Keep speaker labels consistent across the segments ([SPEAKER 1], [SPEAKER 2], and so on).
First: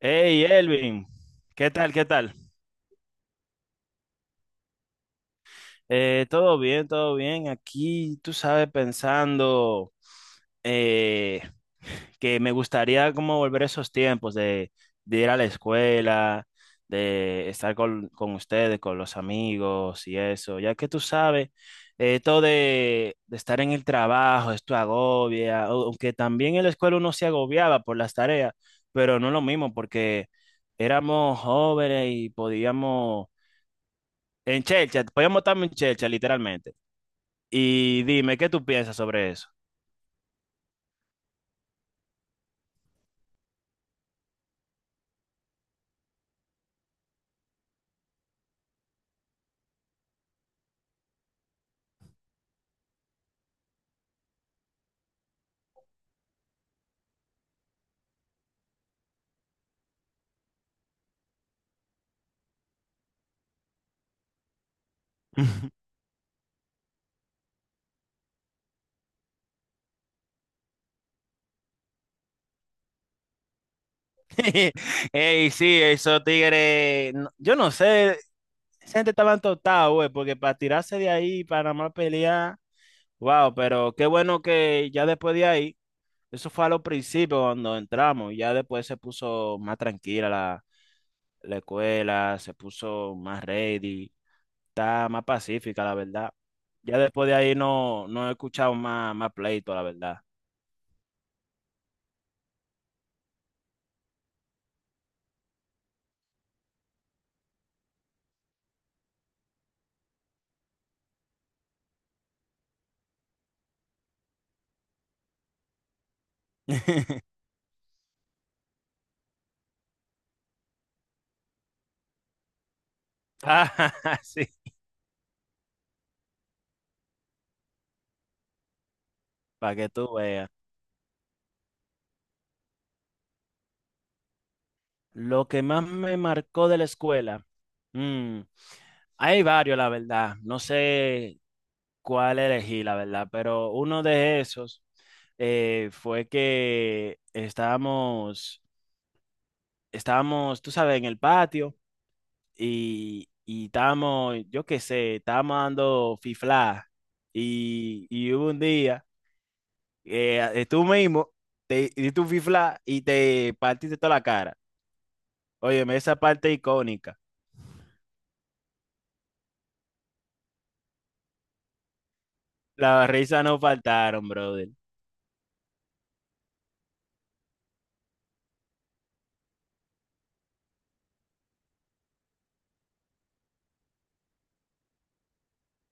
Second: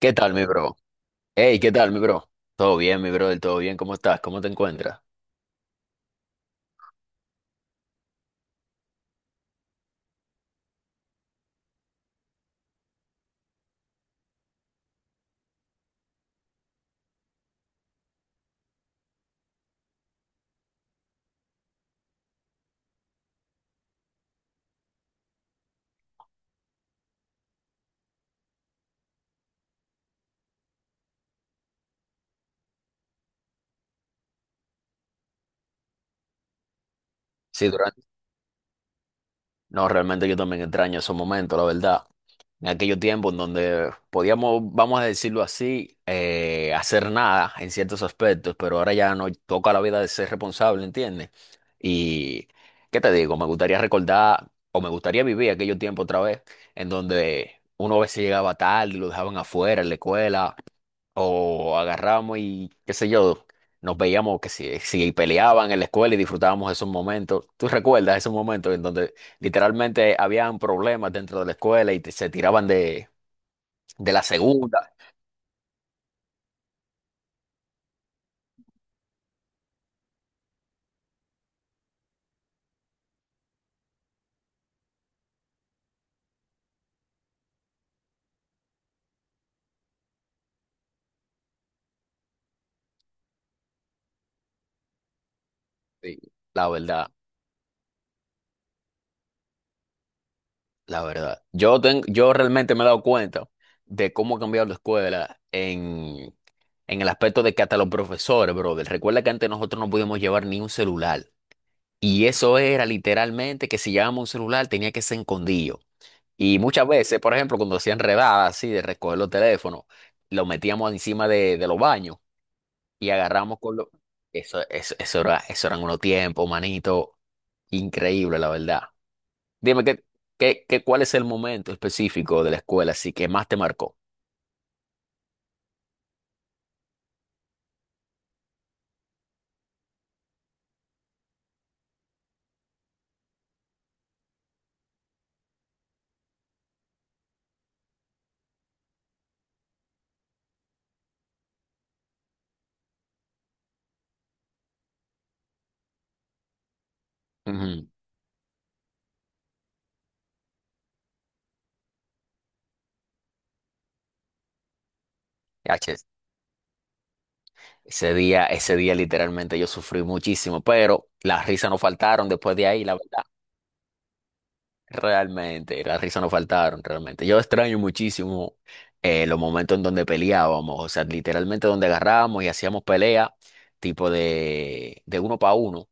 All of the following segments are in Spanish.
[SPEAKER 1] ¿Qué tal, mi
[SPEAKER 2] Hey,
[SPEAKER 1] bro?
[SPEAKER 2] Elvin,
[SPEAKER 1] Hey,
[SPEAKER 2] ¿qué
[SPEAKER 1] ¿qué tal,
[SPEAKER 2] tal?
[SPEAKER 1] mi
[SPEAKER 2] ¿Qué
[SPEAKER 1] bro?
[SPEAKER 2] tal?
[SPEAKER 1] Todo bien, mi bro, del todo bien. ¿Cómo estás? ¿Cómo te encuentras?
[SPEAKER 2] Todo bien, todo bien. Aquí, tú sabes, pensando eh, que me gustaría como volver a esos tiempos de ir a la escuela, de estar con ustedes, con los amigos y eso, ya que tú sabes, esto de estar en el trabajo, esto agobia, aunque también en la escuela uno se agobiaba por las tareas, pero no lo mismo porque éramos jóvenes y podíamos. En chelcha, voy a en chelcha, literalmente.
[SPEAKER 1] Sí, durante...
[SPEAKER 2] Y dime, ¿qué tú piensas sobre eso?
[SPEAKER 1] No, realmente yo también extraño esos momentos, la verdad. En aquellos tiempos en donde podíamos, vamos a decirlo así, hacer nada en ciertos aspectos, pero ahora ya nos toca la vida de ser responsable, ¿entiendes? Y, ¿qué te digo? Me gustaría recordar, o me gustaría vivir aquellos tiempos otra vez, en donde uno a veces llegaba tarde, lo dejaban afuera en la escuela. O agarrábamos y qué sé yo, nos veíamos que si peleaban en la escuela y disfrutábamos esos momentos. ¿Tú recuerdas esos momentos en donde literalmente habían problemas dentro de la escuela y se tiraban de la segunda?
[SPEAKER 2] Ey, sí, esos tigres, yo no sé, esa gente estaba entortada, güey, porque para tirarse de ahí, para nada más pelear. Wow, pero qué bueno que ya después de ahí, eso fue a los principios cuando entramos, y ya después se puso más tranquila la escuela, se puso más ready, está más pacífica, la
[SPEAKER 1] Sí,
[SPEAKER 2] verdad.
[SPEAKER 1] la
[SPEAKER 2] Ya
[SPEAKER 1] verdad,
[SPEAKER 2] después de ahí no, no he escuchado más pleito, la verdad.
[SPEAKER 1] la verdad. Yo, yo realmente me he dado cuenta de cómo ha cambiado la escuela en el aspecto de que hasta los profesores, brother, recuerda que antes nosotros no podíamos llevar ni un celular. Y eso era literalmente que si llevábamos un celular tenía que ser escondido. Y muchas veces, por ejemplo, cuando hacían redadas así de recoger los teléfonos, los metíamos encima de los baños y agarramos con los...
[SPEAKER 2] Ah, sí,
[SPEAKER 1] Eso era, eso eran unos tiempos, manito, increíble, la verdad.
[SPEAKER 2] para
[SPEAKER 1] Dime,
[SPEAKER 2] que
[SPEAKER 1] ¿qué,
[SPEAKER 2] tú veas.
[SPEAKER 1] qué, qué- cuál es el momento específico de la escuela así que más te marcó?
[SPEAKER 2] Lo que más me marcó de la escuela. mm, hay varios, la verdad. No sé cuál elegí, la verdad, pero uno de esos fue que estábamos, tú sabes, en el patio y estábamos, yo qué sé, estábamos dando fifla.
[SPEAKER 1] Ujú.
[SPEAKER 2] Y hubo un día. Tú mismo te diste un fifla y te partiste toda la cara. Óyeme,
[SPEAKER 1] Yache,
[SPEAKER 2] esa parte icónica.
[SPEAKER 1] ese día, ese día literalmente yo sufrí muchísimo, pero las risas no faltaron después de ahí, la
[SPEAKER 2] Las
[SPEAKER 1] verdad.
[SPEAKER 2] risas no faltaron, brother.
[SPEAKER 1] Realmente, las risas no faltaron, realmente. Yo extraño muchísimo los momentos en donde peleábamos, o sea, literalmente donde agarrábamos y hacíamos pelea, tipo de uno para uno,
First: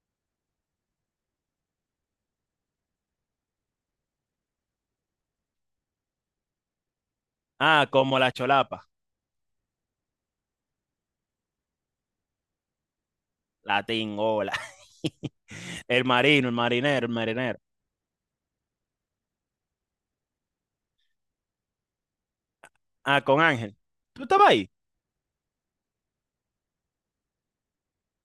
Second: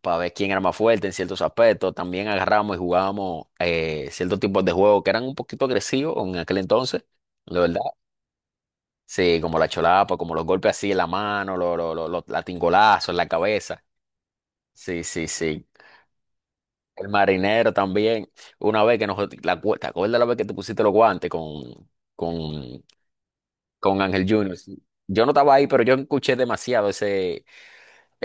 [SPEAKER 1] para ver quién era más fuerte en ciertos aspectos. También agarrábamos y jugábamos ciertos tipos de juegos que eran un poquito agresivos en aquel entonces, la verdad.
[SPEAKER 2] Ah, como la cholapa,
[SPEAKER 1] Sí, como la cholapa, como los golpes así en la mano, los latigazos en la
[SPEAKER 2] la
[SPEAKER 1] cabeza.
[SPEAKER 2] tingola.
[SPEAKER 1] Sí, sí, sí.
[SPEAKER 2] El marino, el marinero,
[SPEAKER 1] El
[SPEAKER 2] el marinero.
[SPEAKER 1] marinero también. Una vez que nos... La, ¿te acuerdas la vez que te pusiste los guantes con,
[SPEAKER 2] Ah, con Ángel.
[SPEAKER 1] con
[SPEAKER 2] ¿Tú
[SPEAKER 1] Ángel
[SPEAKER 2] estabas
[SPEAKER 1] Junior?
[SPEAKER 2] ahí?
[SPEAKER 1] Sí. Yo no estaba ahí, pero yo escuché demasiado ese,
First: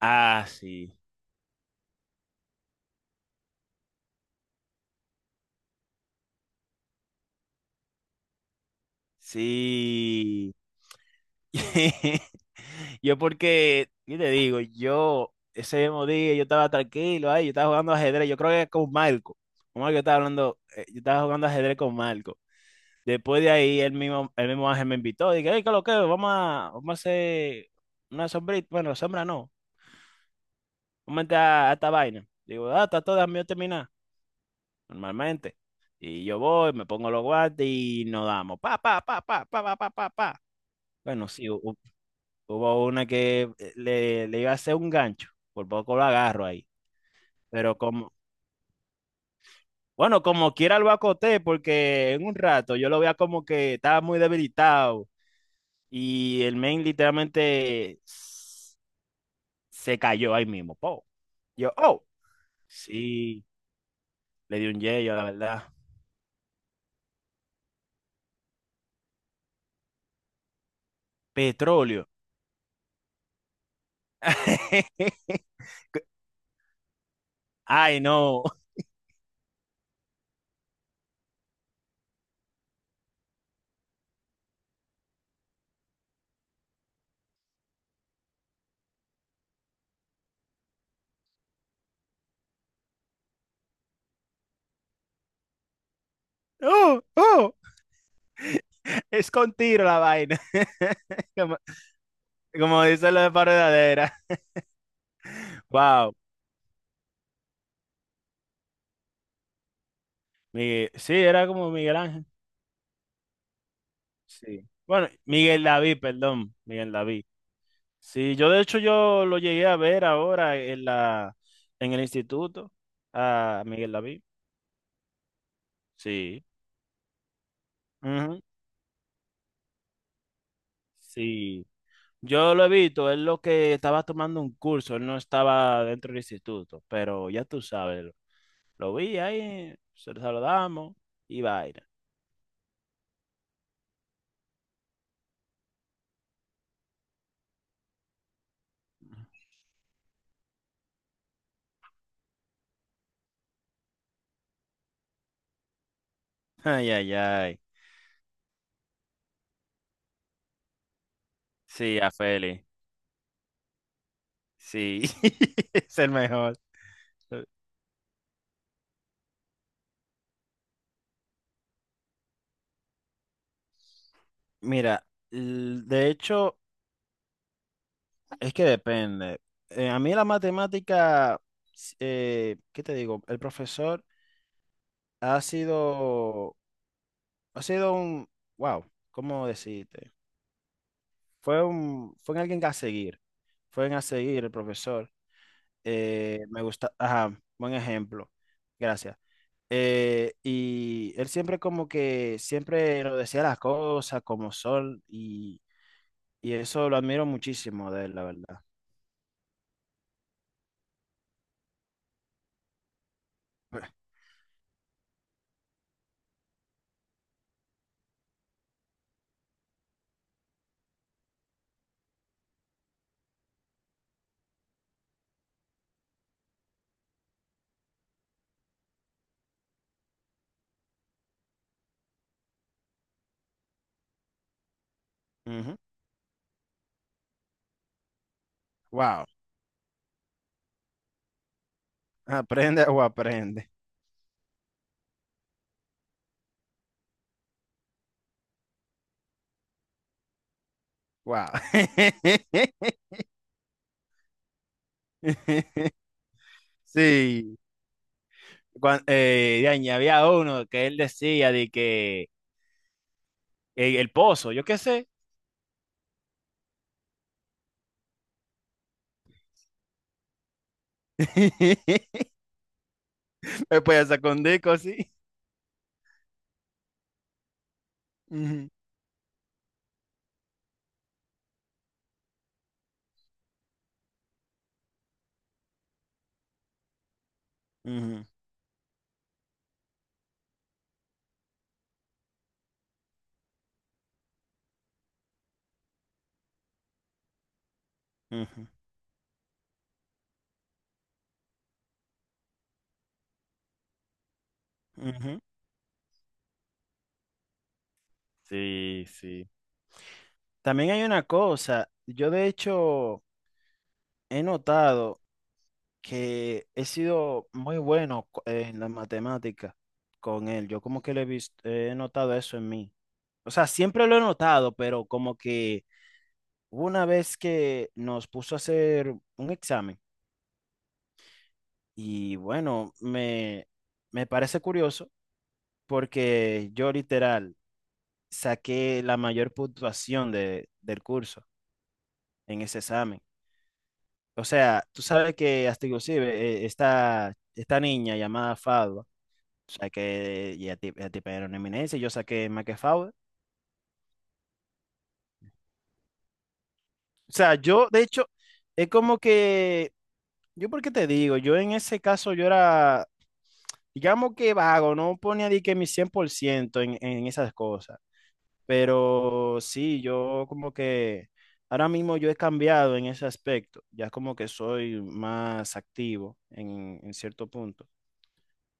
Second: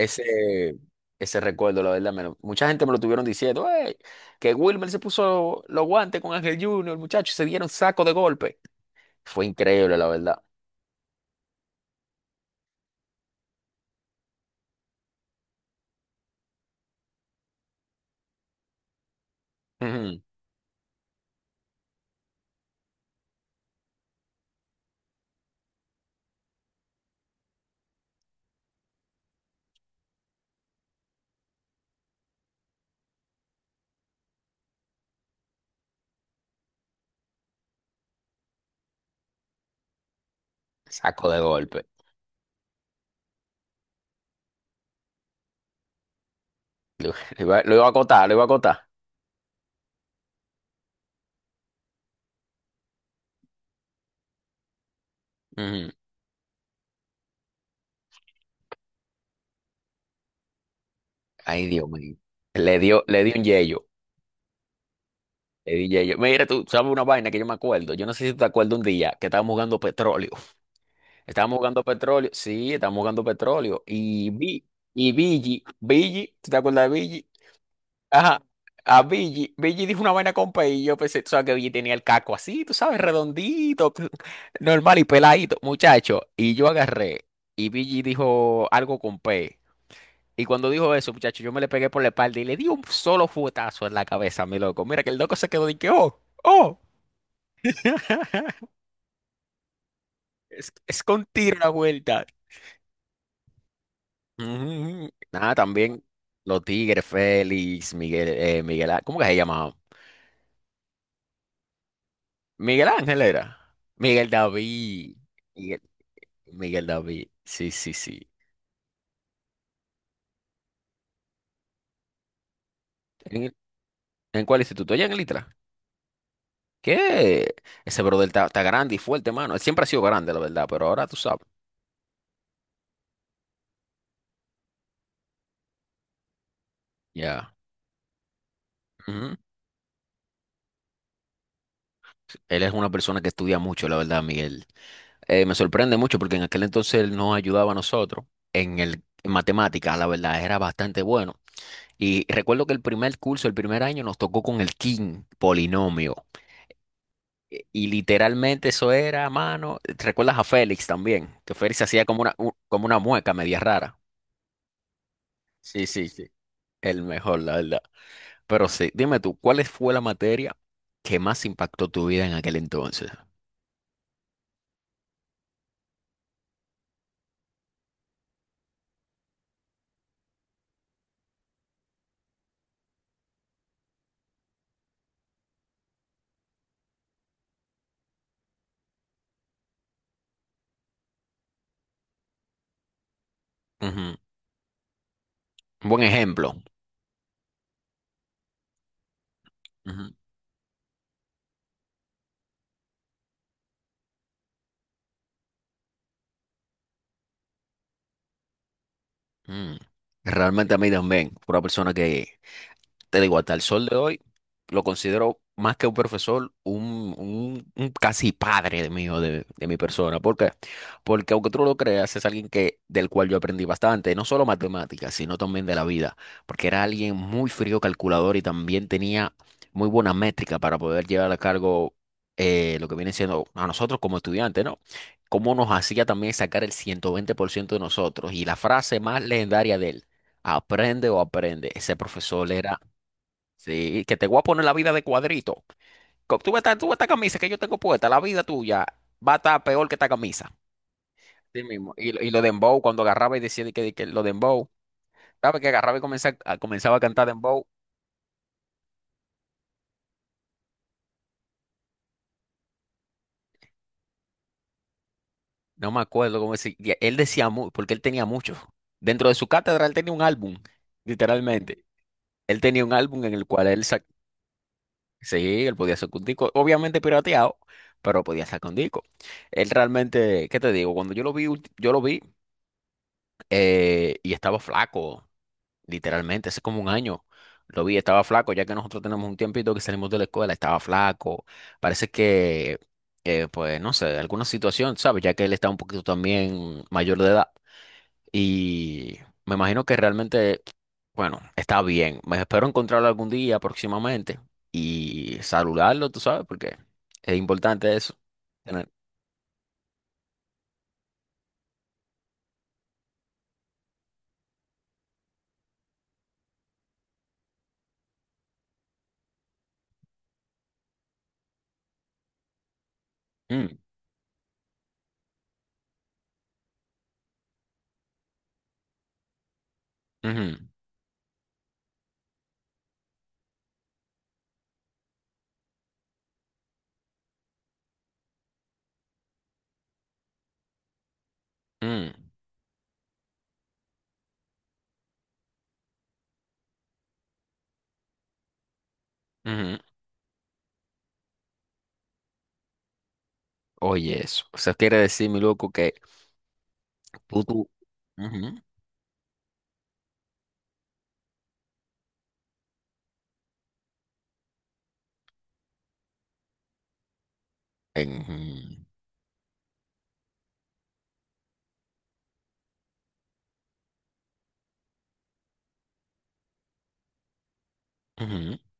[SPEAKER 2] Ah, sí.
[SPEAKER 1] ese recuerdo, la verdad. Mucha gente me lo estuvieron diciendo, "Ey, que Wilmer se puso los guantes con Ángel Junior, muchachos, y se dieron saco de golpe. Fue increíble, la verdad".
[SPEAKER 2] Sí. Yo porque, ¿qué te digo? Yo ese mismo día yo estaba tranquilo ahí, yo estaba jugando ajedrez, yo creo que con Marco. Con Marco yo estaba
[SPEAKER 1] Ujú.
[SPEAKER 2] hablando, yo estaba jugando ajedrez con Marco. Después de ahí el mismo Ángel me invitó, dije, hey, ¿qué es lo que? Vamos a hacer una sombrita, bueno, sombra no, vamos a entrar a esta vaina. Digo, ah, está todo mío terminar, normalmente. Y yo voy, me pongo los guantes y nos damos, pa, pa, pa, pa, pa, pa, pa, pa, pa.
[SPEAKER 1] Saco
[SPEAKER 2] Bueno,
[SPEAKER 1] de
[SPEAKER 2] sí,
[SPEAKER 1] golpe.
[SPEAKER 2] hubo una que le iba a hacer un gancho, por poco lo agarro ahí.
[SPEAKER 1] Lo
[SPEAKER 2] Pero
[SPEAKER 1] iba a
[SPEAKER 2] como,
[SPEAKER 1] acotar, lo iba a acotar.
[SPEAKER 2] bueno, como quiera lo acoté, porque en un rato yo lo veía como que estaba muy debilitado
[SPEAKER 1] Ujú.
[SPEAKER 2] y el main literalmente se cayó ahí mismo. Po.
[SPEAKER 1] Ay,
[SPEAKER 2] Yo,
[SPEAKER 1] Dios
[SPEAKER 2] oh,
[SPEAKER 1] mío. Le dio un
[SPEAKER 2] sí,
[SPEAKER 1] yeyo.
[SPEAKER 2] le di un yello, la verdad.
[SPEAKER 1] Le di ya. Mira, tú sabes una vaina que yo me acuerdo. Yo no sé si tú te acuerdas un día que estábamos jugando petróleo. Estábamos jugando
[SPEAKER 2] Petróleo.
[SPEAKER 1] petróleo. Sí, estábamos jugando petróleo. Y vi, y Billy, Billy, ¿tú te acuerdas de Billy?
[SPEAKER 2] Ay,
[SPEAKER 1] Ajá.
[SPEAKER 2] no.
[SPEAKER 1] A Billy, Billy dijo una vaina con P y yo pensé, tú sabes que Billy tenía el caco así, tú sabes, redondito, normal y peladito, muchacho. Y yo agarré y Billy dijo algo con P. Y cuando dijo eso, muchacho, yo me le pegué por la espalda y le di un solo fuetazo en la cabeza, mi loco. Mira que el loco se quedó de que, oh. ¡Oh!
[SPEAKER 2] Oh, oh, es con tiro la vaina.
[SPEAKER 1] Es con
[SPEAKER 2] Como,
[SPEAKER 1] tiro la vuelta.
[SPEAKER 2] como dice la de paredadera.
[SPEAKER 1] Mm, nada, también
[SPEAKER 2] Wow.
[SPEAKER 1] los Tigres, Félix, Miguel, Miguel, ¿cómo que se llamaba?
[SPEAKER 2] Miguel, sí, era como Miguel Ángel.
[SPEAKER 1] Miguel Ángel era. Miguel
[SPEAKER 2] Sí. Bueno,
[SPEAKER 1] David.
[SPEAKER 2] Miguel
[SPEAKER 1] Miguel,
[SPEAKER 2] David, perdón,
[SPEAKER 1] Miguel
[SPEAKER 2] Miguel David.
[SPEAKER 1] David. Sí, sí, sí.
[SPEAKER 2] Sí, yo de hecho yo lo llegué a ver ahora en el instituto
[SPEAKER 1] ¿En,
[SPEAKER 2] a Miguel David.
[SPEAKER 1] en cuál instituto? Allá en el Itra.
[SPEAKER 2] Sí.
[SPEAKER 1] ¿Qué? Ese brother
[SPEAKER 2] Ujú.
[SPEAKER 1] está, está grande y fuerte, mano. Él siempre ha sido grande, la verdad, pero ahora tú sabes.
[SPEAKER 2] Sí. Yo lo he visto, él lo que estaba tomando un curso, él no estaba dentro del instituto, pero ya
[SPEAKER 1] Ya.
[SPEAKER 2] tú sabes, lo vi ahí, se lo saludamos y vaina.
[SPEAKER 1] Él es una persona que estudia mucho, la verdad, Miguel. Me sorprende mucho porque en aquel entonces él nos ayudaba a nosotros en el en matemáticas, la verdad, era bastante bueno. Y recuerdo que el primer curso, el primer año, nos tocó con el king polinomio.
[SPEAKER 2] Ay, ay, ay.
[SPEAKER 1] Y literalmente eso era, mano. ¿Te ¿Recuerdas a Félix también? Que Félix
[SPEAKER 2] Sí,
[SPEAKER 1] hacía
[SPEAKER 2] a
[SPEAKER 1] como una,
[SPEAKER 2] Feli.
[SPEAKER 1] como una mueca media rara.
[SPEAKER 2] Sí,
[SPEAKER 1] Sí,
[SPEAKER 2] es
[SPEAKER 1] sí,
[SPEAKER 2] el
[SPEAKER 1] sí.
[SPEAKER 2] mejor.
[SPEAKER 1] El mejor, la verdad. Pero sí, dime tú, ¿cuál fue la materia que más impactó tu vida en aquel entonces?
[SPEAKER 2] Mira, de hecho, es que depende. A mí la matemática, ¿qué te digo? El profesor ha sido, ha sido un, wow, ¿cómo decirte? Fue alguien a seguir. Fue a
[SPEAKER 1] Ujú.
[SPEAKER 2] seguir el profesor.
[SPEAKER 1] Un buen
[SPEAKER 2] Eh,
[SPEAKER 1] ejemplo.
[SPEAKER 2] me gusta, ajá, buen ejemplo. Gracias. Y él siempre como que, siempre lo decía las cosas como son y eso lo admiro muchísimo de él, la verdad.
[SPEAKER 1] Mm. Realmente a mí también, fue una persona que, te digo, hasta el sol de hoy lo considero más que un profesor, un, un casi padre de mío, de mi persona. ¿Por qué? Porque aunque tú no lo creas, es alguien que, del cual yo aprendí bastante, no solo matemáticas, sino también de la vida, porque era alguien muy frío calculador y también tenía muy buena métrica para poder llevar a cargo lo que viene siendo a nosotros como estudiantes, ¿no? Cómo nos
[SPEAKER 2] Ujú.
[SPEAKER 1] hacía también sacar el 120% de nosotros. Y la frase más
[SPEAKER 2] Wow.
[SPEAKER 1] legendaria de él, aprende o aprende, ese profesor era.
[SPEAKER 2] Aprende o aprende.
[SPEAKER 1] Sí, que te voy a poner la vida de cuadrito. Tú ves esta camisa que yo tengo puesta, la vida tuya va a estar peor que esta camisa.
[SPEAKER 2] Wow.
[SPEAKER 1] Sí mismo. Y, y lo de Dembow, cuando agarraba y decía de que lo de Dembow, ¿sabes? Que agarraba y comenzaba, a, comenzaba a cantar
[SPEAKER 2] Sí.
[SPEAKER 1] Dembow.
[SPEAKER 2] De ahí había uno que él decía de que el pozo, yo qué sé.
[SPEAKER 1] No me acuerdo cómo decía. Él decía, porque él tenía muchos. Dentro de su cátedra, él tenía un álbum, literalmente. Él tenía un álbum en el cual él,
[SPEAKER 2] Después sacó un disco así.
[SPEAKER 1] sí, él podía sacar un disco, obviamente pirateado, pero podía sacar un disco. Él realmente, ¿qué te digo? Cuando yo lo vi, yo lo vi. Y estaba flaco, literalmente, hace como un año. Lo vi, estaba
[SPEAKER 2] Ujú,
[SPEAKER 1] flaco, ya que nosotros tenemos un tiempito que salimos de la escuela, estaba flaco. Parece que, pues, no sé, alguna situación, ¿sabes? Ya que él está un poquito también mayor de edad.
[SPEAKER 2] ujú, ujú,
[SPEAKER 1] Y me imagino que realmente, bueno, está bien. Me espero encontrarlo algún día próximamente y
[SPEAKER 2] ujú.
[SPEAKER 1] saludarlo, tú sabes, porque es importante eso. Tener-
[SPEAKER 2] Sí, sí. También hay una cosa, yo de hecho he notado que he sido muy bueno en la matemática con él. Yo como que lo he visto, he notado eso en mí. O sea,
[SPEAKER 1] Mm,
[SPEAKER 2] siempre lo he notado, pero como que hubo una vez que nos puso a hacer un examen
[SPEAKER 1] ujú,
[SPEAKER 2] y bueno, me parece curioso porque yo literal saqué la mayor puntuación del curso
[SPEAKER 1] mm,
[SPEAKER 2] en ese examen. O sea, tú sabes que hasta inclusive esta niña llamada Fadwa.
[SPEAKER 1] ujú.
[SPEAKER 2] Saqué ya tipo era una eminencia, yo saqué Fowler.
[SPEAKER 1] Oye, eso. O sea, quiere decir, mi loco, que
[SPEAKER 2] O
[SPEAKER 1] tú,
[SPEAKER 2] sea,
[SPEAKER 1] tú.
[SPEAKER 2] yo, de hecho,
[SPEAKER 1] Ujú,
[SPEAKER 2] es como que, yo por qué te digo, yo en ese caso yo era, digamos que vago, no ponía de que mi 100% en esas cosas.
[SPEAKER 1] en-
[SPEAKER 2] Pero sí, yo como que ahora mismo yo he cambiado en ese aspecto, ya como que soy más activo en cierto punto.
[SPEAKER 1] ujú, ujú.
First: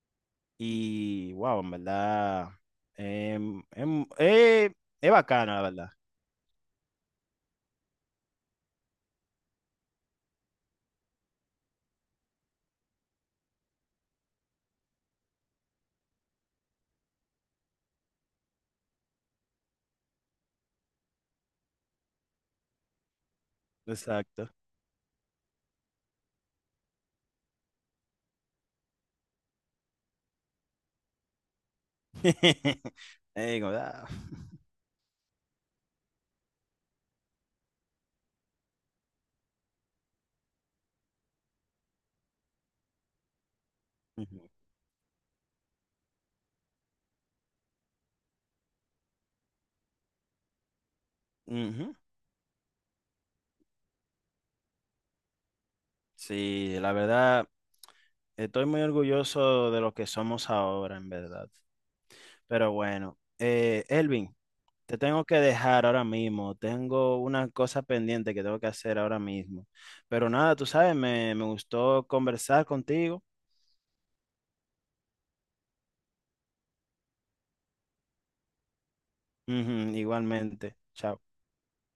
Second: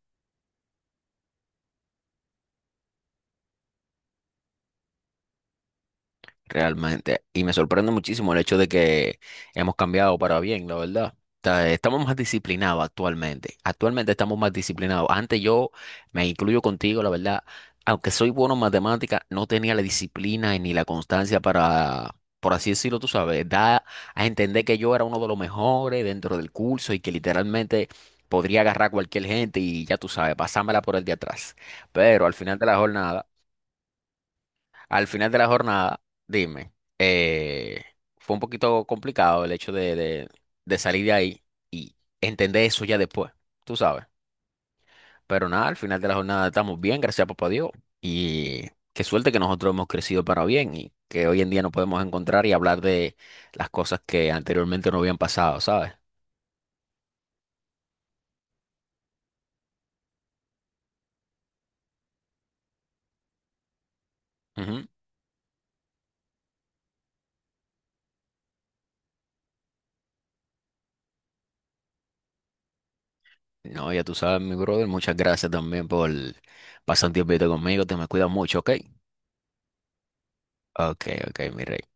[SPEAKER 2] Y wow, en verdad, em, em, eh, es bacano, la verdad.
[SPEAKER 1] Realmente. Y me sorprende muchísimo el hecho de que hemos cambiado para bien, la verdad. O estamos más disciplinados actualmente. Actualmente estamos más disciplinados. Antes yo me incluyo contigo, la verdad. Aunque soy bueno en matemática, no tenía la disciplina y ni la constancia para, por así decirlo, tú sabes, da a
[SPEAKER 2] Exacto.
[SPEAKER 1] entender que yo era uno de los mejores dentro del curso y que literalmente podría agarrar a cualquier gente y ya tú sabes, pasármela por el de atrás. Pero al final de la jornada
[SPEAKER 2] Ey, ah.
[SPEAKER 1] al final de la jornada, dime, eh, fue un poquito complicado el hecho de, de salir de ahí y entender eso ya después, tú sabes.
[SPEAKER 2] Ujú,
[SPEAKER 1] Pero nada, al final de la jornada estamos bien, gracias a papá Dios. Y qué suerte que nosotros hemos crecido para bien y que hoy en día nos
[SPEAKER 2] ujú.
[SPEAKER 1] podemos encontrar y hablar de las cosas que anteriormente no habían pasado, ¿sabes?
[SPEAKER 2] Sí, la verdad, estoy muy orgulloso de lo que somos ahora, en verdad. Pero bueno, Elvin,
[SPEAKER 1] Ujú.
[SPEAKER 2] te tengo que dejar ahora mismo. Tengo una cosa pendiente que tengo que hacer ahora mismo. Pero nada, tú sabes, me gustó conversar contigo.
[SPEAKER 1] No, ya tú sabes, mi brother, muchas gracias también por pasar un tiempito conmigo, te me cuidas mucho, ¿ok?
[SPEAKER 2] Ujú, igualmente.
[SPEAKER 1] Ok,
[SPEAKER 2] Chao.
[SPEAKER 1] ok, mi rey.